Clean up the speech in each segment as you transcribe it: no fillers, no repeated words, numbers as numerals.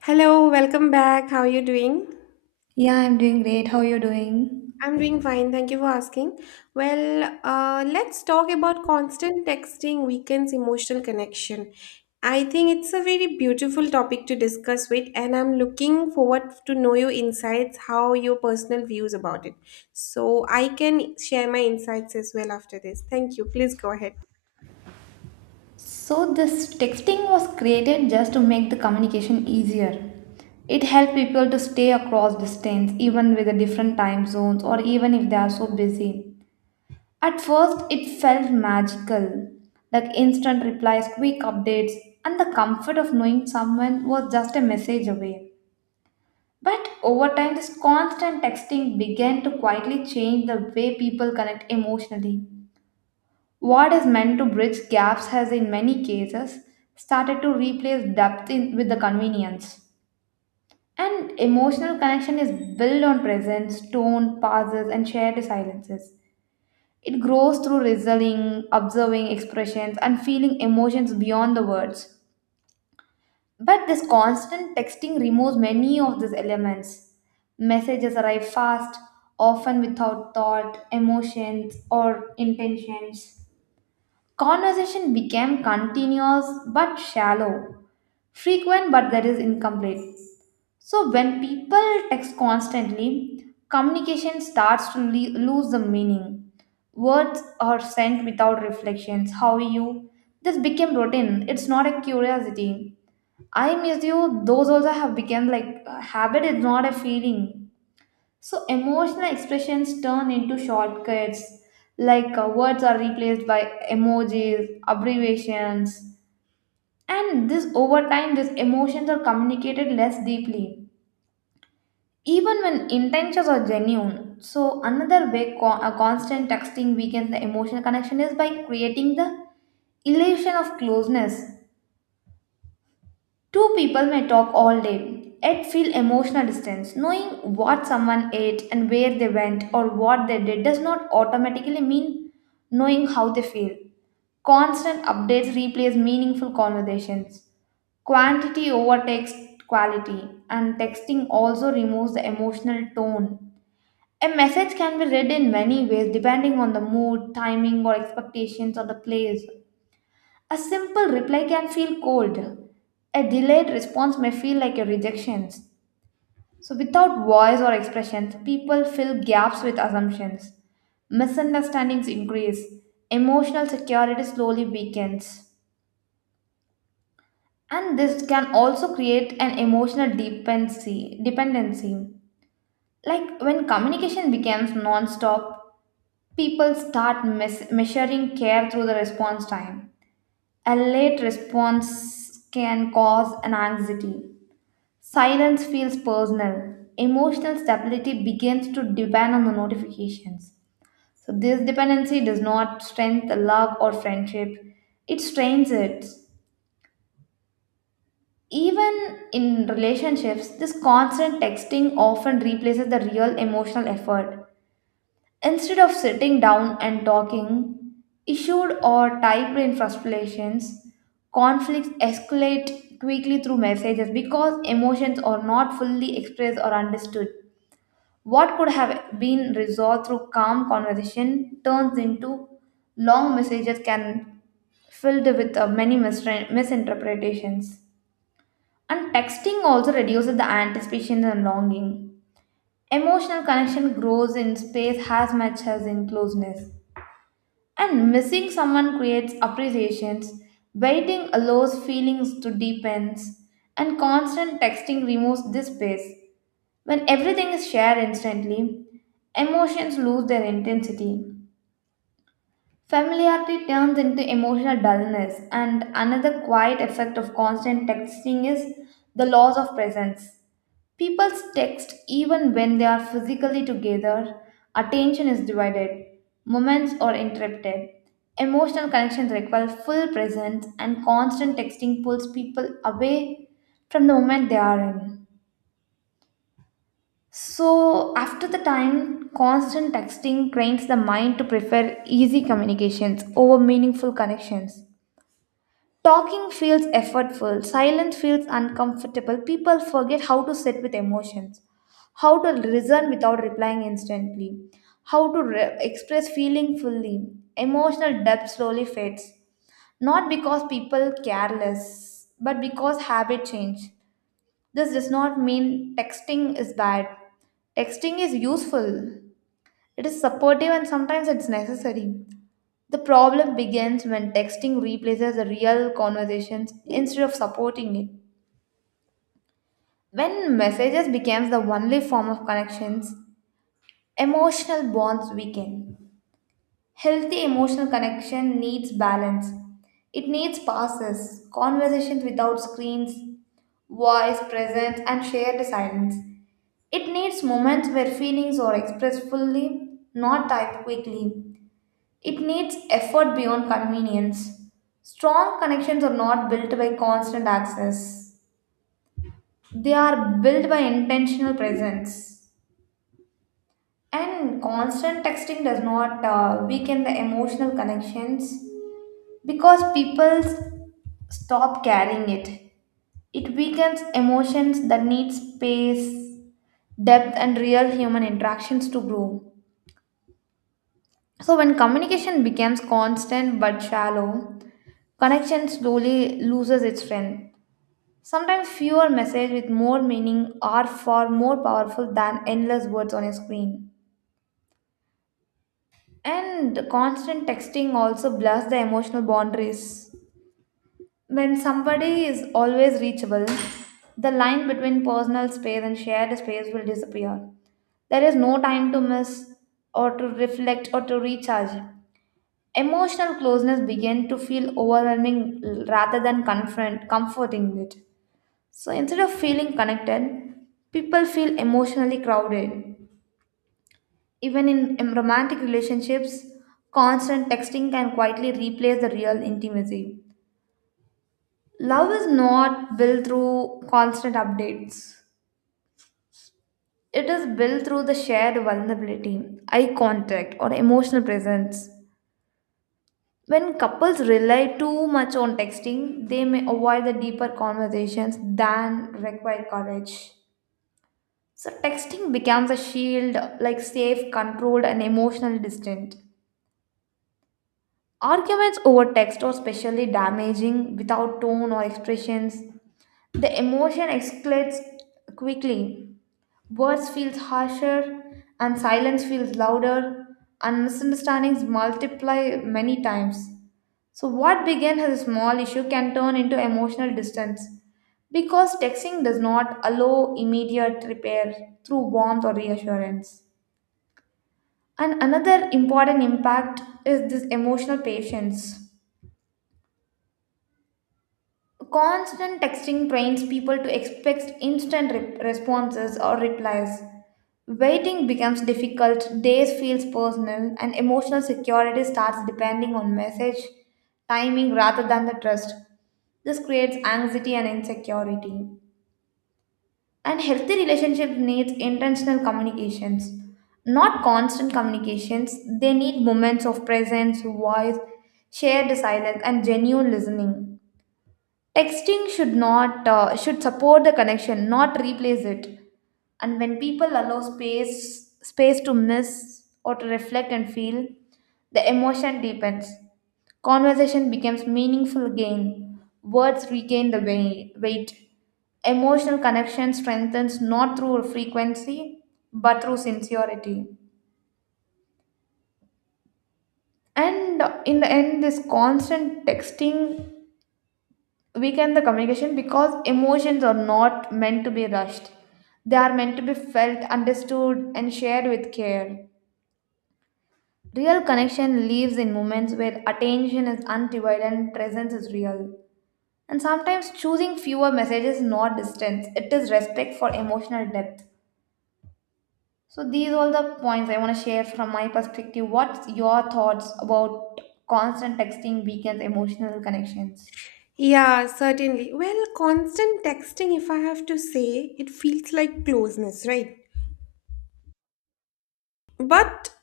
Hello, welcome back. How are you doing? Yeah, I'm doing great. How are you doing? I'm doing fine. Thank you for asking. Well, let's talk about constant texting weakens emotional connection. I think it's a very beautiful topic to discuss with, and I'm looking forward to know your insights, how your personal views about it. So I can share my insights as well after this. Thank you. Please go ahead. This texting was created just to make the communication easier. It helped people to stay across distance, even with the different time zones, or even if they are so busy. At first, it felt magical like instant replies, quick updates, and the comfort of knowing someone was just a message away. But over time, this constant texting began to quietly change the way people connect emotionally. What is meant to bridge gaps has, in many cases, started to replace depth in, with the convenience. And emotional connection is built on presence, tone, pauses, and shared silences. It grows through listening, observing expressions, and feeling emotions beyond the words. But this constant texting removes many of these elements. Messages arrive fast, often without thought, emotions, or intentions. Conversation became continuous but shallow, frequent but there is incomplete. So when people text constantly, communication starts to lose the meaning. Words are sent without reflections. How are you? This became routine. It's not a curiosity. I miss you. Those also have become like a habit. It's not a feeling. So emotional expressions turn into shortcuts, like words are replaced by emojis, abbreviations, and this over time, these emotions are communicated less deeply, even when intentions are genuine. So another way constant texting weakens the emotional connection is by creating the illusion of closeness. Two people may talk all day, yet feel emotional distance. Knowing what someone ate and where they went or what they did does not automatically mean knowing how they feel. Constant updates replace meaningful conversations. Quantity overtakes quality, and texting also removes the emotional tone. A message can be read in many ways depending on the mood, timing, or expectations of the place. A simple reply can feel cold. A delayed response may feel like a rejection. So, without voice or expressions, people fill gaps with assumptions. Misunderstandings increase. Emotional security slowly weakens. And this can also create an emotional dependency. Like when communication becomes non stop, people start measuring care through the response time. A late response can cause an anxiety. Silence feels personal. Emotional stability begins to depend on the notifications. So, this dependency does not strengthen love or friendship, it strains it. Even in relationships, this constant texting often replaces the real emotional effort. Instead of sitting down and talking, issued or typewritten frustrations, conflicts escalate quickly through messages because emotions are not fully expressed or understood. What could have been resolved through calm conversation turns into long messages can filled with many misinterpretations. And texting also reduces the anticipation and longing. Emotional connection grows in space as much as in closeness. And missing someone creates appreciations, waiting allows feelings to deepen, and constant texting removes this space. When everything is shared instantly, emotions lose their intensity. Familiarity turns into emotional dullness, and another quiet effect of constant texting is the loss of presence. People text even when they are physically together. Attention is divided, moments are interrupted. Emotional connections require full presence, and constant texting pulls people away from the moment they are in. So, after the time, constant texting trains the mind to prefer easy communications over meaningful connections. Talking feels effortful, silence feels uncomfortable. People forget how to sit with emotions, how to listen without replying instantly, how to express feeling fully. Emotional depth slowly fades, not because people care less, but because habit change. This does not mean texting is bad. Texting is useful. It is supportive and sometimes it's necessary. The problem begins when texting replaces the real conversations instead of supporting it. When messages becomes the only form of connections, emotional bonds weaken. Healthy emotional connection needs balance. It needs pauses, conversations without screens, voice presence and shared silence. It needs moments where feelings are expressed fully, not typed quickly. It needs effort beyond convenience. Strong connections are not built by constant access, they are built by intentional presence. And constant texting does not weaken the emotional connections because people stop carrying it. It weakens emotions that need space, depth, and real human interactions to grow. So, when communication becomes constant but shallow, connection slowly loses its strength. Sometimes fewer messages with more meaning are far more powerful than endless words on a screen. And constant texting also blurs the emotional boundaries. When somebody is always reachable, the line between personal space and shared space will disappear. There is no time to miss or to reflect or to recharge. Emotional closeness begins to feel overwhelming rather than confront comforting it. So instead of feeling connected, people feel emotionally crowded. Even in romantic relationships, constant texting can quietly replace the real intimacy. Love is not built through constant updates. It is built through the shared vulnerability, eye contact, or emotional presence. When couples rely too much on texting, they may avoid the deeper conversations than require courage. So texting becomes a shield, like safe, controlled, and emotionally distant. Arguments over text are especially damaging without tone or expressions. The emotion escalates quickly. Words feels harsher, and silence feels louder, and misunderstandings multiply many times. So what began as a small issue can turn into emotional distance because texting does not allow immediate repair through warmth or reassurance. And another important impact is this emotional patience. Constant texting trains people to expect instant responses or replies. Waiting becomes difficult, days feels personal, and emotional security starts depending on message timing rather than the trust. This creates anxiety and insecurity. And healthy relationship needs intentional communications, not constant communications. They need moments of presence, voice, shared silence, and genuine listening. Texting should not should support the connection, not replace it. And when people allow space to miss or to reflect and feel the emotion deepens, conversation becomes meaningful again, words regain the weight. Emotional connection strengthens not through frequency but through sincerity. And in the end, this constant texting weaken the communication because emotions are not meant to be rushed, they are meant to be felt, understood and shared with care. Real connection lives in moments where attention is undivided and presence is real. And sometimes choosing fewer messages is not distance, it is respect for emotional depth. So these all the points I want to share from my perspective. What's your thoughts about constant texting weakens emotional connections? Yeah, certainly. Well, constant texting, if I have to say, it feels like closeness, right? But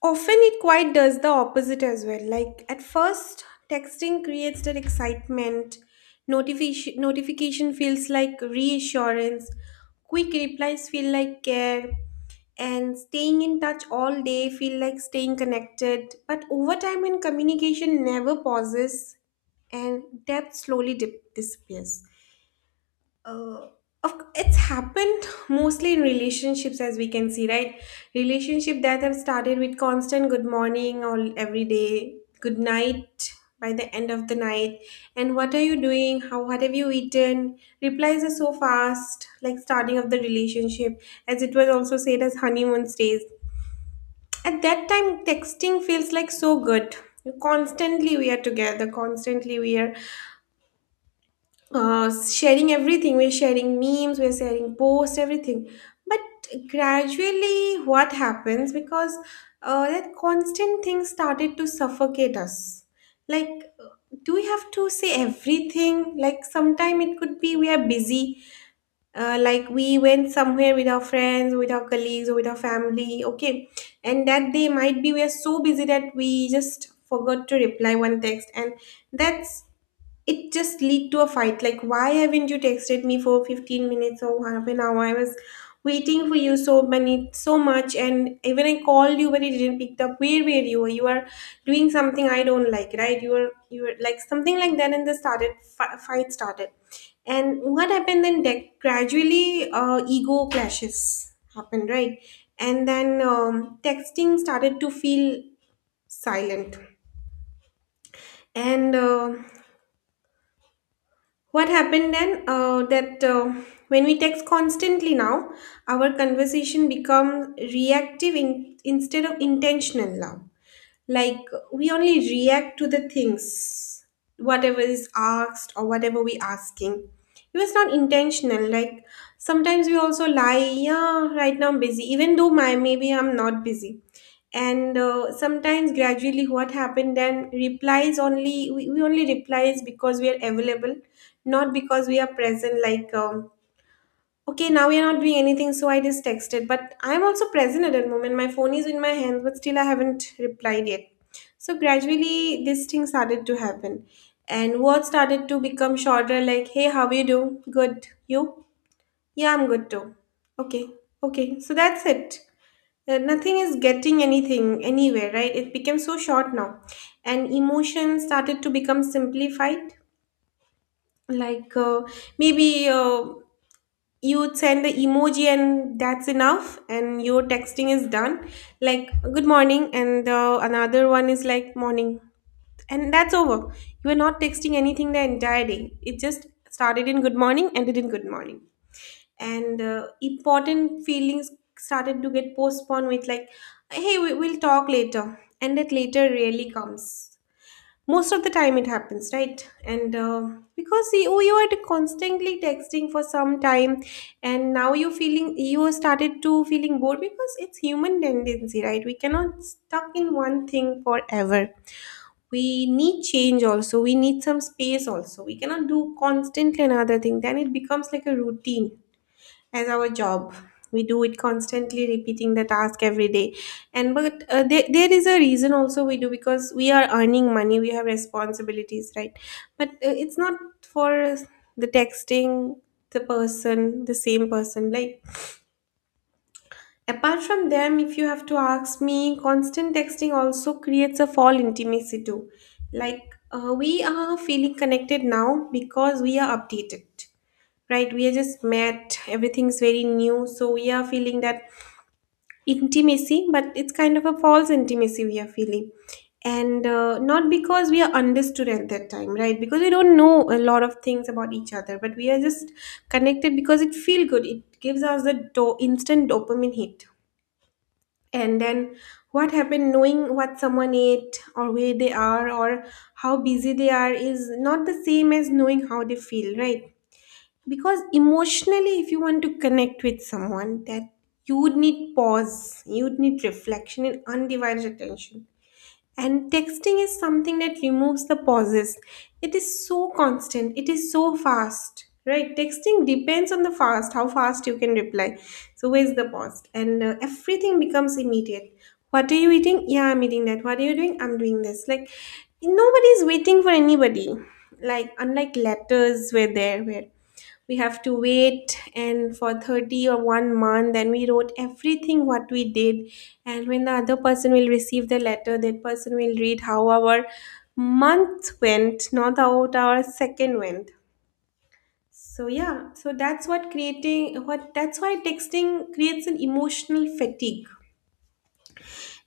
often it quite does the opposite as well. Like at first, texting creates that excitement. Notification feels like reassurance. Quick replies feel like care. And staying in touch all day feel like staying connected. But over time when communication never pauses and depth slowly disappears, uh, it's happened mostly in relationships as we can see, right? Relationship that have started with constant good morning or every day good night by the end of the night, and what are you doing, how what have you eaten, replies are so fast like starting of the relationship, as it was also said as honeymoon stays. At that time texting feels like so good, constantly we are together, constantly we are sharing everything. We're sharing memes, we're sharing posts, everything. But gradually, what happens? Because that constant thing started to suffocate us. Like, do we have to say everything? Like, sometime it could be we are busy. Like, we went somewhere with our friends, with our colleagues, or with our family. Okay. And that day might be we are so busy that we just forgot to reply one text. And that's, it just lead to a fight like, why haven't you texted me for 15 minutes or half an hour? I was waiting for you so many, so much, and even I called you but you didn't pick up. Where were you? You are doing something I don't like, right? You were like something like that, and the started fight started. And what happened then? Gradually, ego clashes happened, right? And then texting started to feel silent. And what happened then? That when we text constantly now, our conversation becomes reactive instead of intentional now. Like, we only react to the things, whatever is asked or whatever we asking, it was not intentional. Like sometimes we also lie, yeah, right now I'm busy even though my, maybe I'm not busy. And sometimes gradually what happened then, replies only, we only replies because we are available, not because we are present. Like okay, now we are not doing anything, so I just texted. But I'm also present at that moment. My phone is in my hands, but still I haven't replied yet. So gradually, this thing started to happen, and words started to become shorter. Like, hey, how you do? Good. You? Yeah, I'm good too. Okay. Okay. So that's it. Nothing is getting anything anywhere, right? It became so short now, and emotion started to become simplified. Like, maybe. You would send the emoji and that's enough and your texting is done. Like good morning, and another one is like morning, and that's over. You are not texting anything the entire day, it just started in good morning, ended in good morning. And important feelings started to get postponed with like, hey, we'll talk later. And that later really comes most of the time, it happens, right? And because you were constantly texting for some time, and now you feeling, you started to feeling bored because it's human tendency, right? We cannot stuck in one thing forever, we need change also, we need some space also, we cannot do constantly another thing, then it becomes like a routine, as our job. We do it constantly, repeating the task every day. And but there is a reason also we do, because we are earning money, we have responsibilities, right? But it's not for the texting, the person, the same person. Like apart from them, if you have to ask me, constant texting also creates a fall intimacy too. Like we are feeling connected now because we are updated, right? We are just met, everything's very new, so we are feeling that intimacy, but it's kind of a false intimacy we are feeling. And not because we are understood at that time, right? Because we don't know a lot of things about each other, but we are just connected because it feels good, it gives us the instant dopamine hit. And then what happened? Knowing what someone ate or where they are or how busy they are is not the same as knowing how they feel, right? Because emotionally, if you want to connect with someone, that you would need pause, you would need reflection and undivided attention. And texting is something that removes the pauses, it is so constant, it is so fast, right? Texting depends on the fast, how fast you can reply. So where's the pause? And everything becomes immediate. What are you eating? Yeah, I'm eating that. What are you doing? I'm doing this. Like, nobody is waiting for anybody, like unlike letters were there, where we have to wait and for 30 or one month, then we wrote everything what we did. And when the other person will receive the letter, that person will read how our month went, not how our second went. So yeah, so that's what creating what, that's why texting creates an emotional fatigue.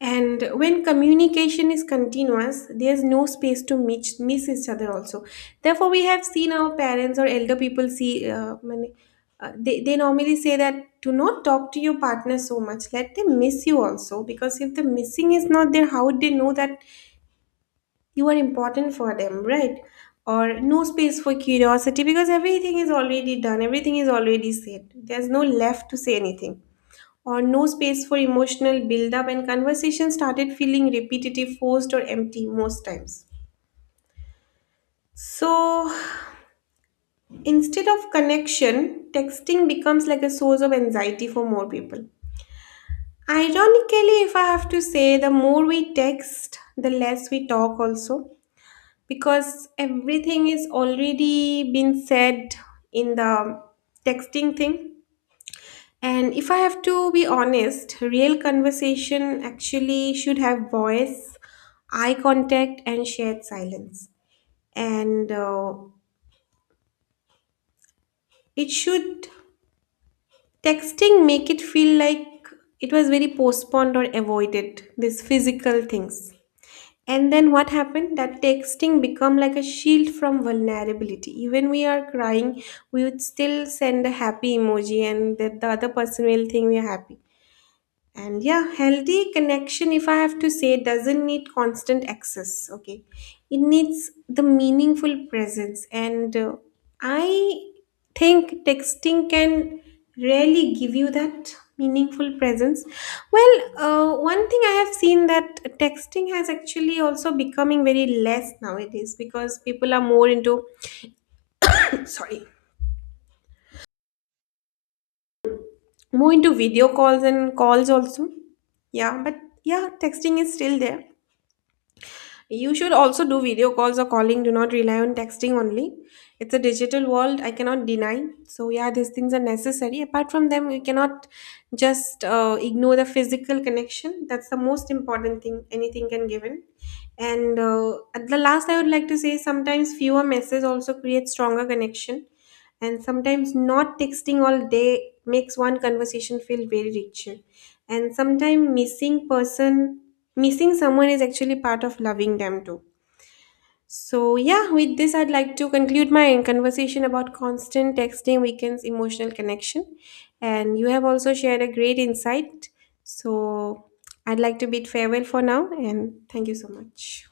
And when communication is continuous, there's no space to miss each other also. Therefore, we have seen our parents or elder people see, they normally say that do not talk to your partner so much. Let them miss you also, because if the missing is not there, how would they know that you are important for them, right? Or no space for curiosity, because everything is already done, everything is already said. There's no left to say anything, or no space for emotional build up, and conversation started feeling repetitive, forced, or empty most times. So instead of connection, texting becomes like a source of anxiety for more people. Ironically, if I have to say, the more we text, the less we talk also, because everything is already been said in the texting thing. And if I have to be honest, real conversation actually should have voice, eye contact, and shared silence. And it should, texting make it feel like it was very postponed or avoided, these physical things. And then what happened? That texting become like a shield from vulnerability. Even we are crying, we would still send a happy emoji and the other person will think we are happy. And yeah, healthy connection, if I have to say, doesn't need constant access. Okay. It needs the meaningful presence. And I think texting can really give you that meaningful presence. Well, one thing I have seen that texting has actually also becoming very less nowadays because people are more into, sorry, more into video calls and calls also. Yeah. But yeah, texting is still there. You should also do video calls or calling. Do not rely on texting only. It's a digital world, I cannot deny. So yeah, these things are necessary. Apart from them, we cannot just ignore the physical connection. That's the most important thing anything can give in. And at the last, I would like to say sometimes fewer messages also create stronger connection. And sometimes not texting all day makes one conversation feel very richer. And sometimes missing person missing someone is actually part of loving them too. So yeah, with this I'd like to conclude my conversation about constant texting weakens emotional connection. And you have also shared a great insight. So I'd like to bid farewell for now, and thank you so much.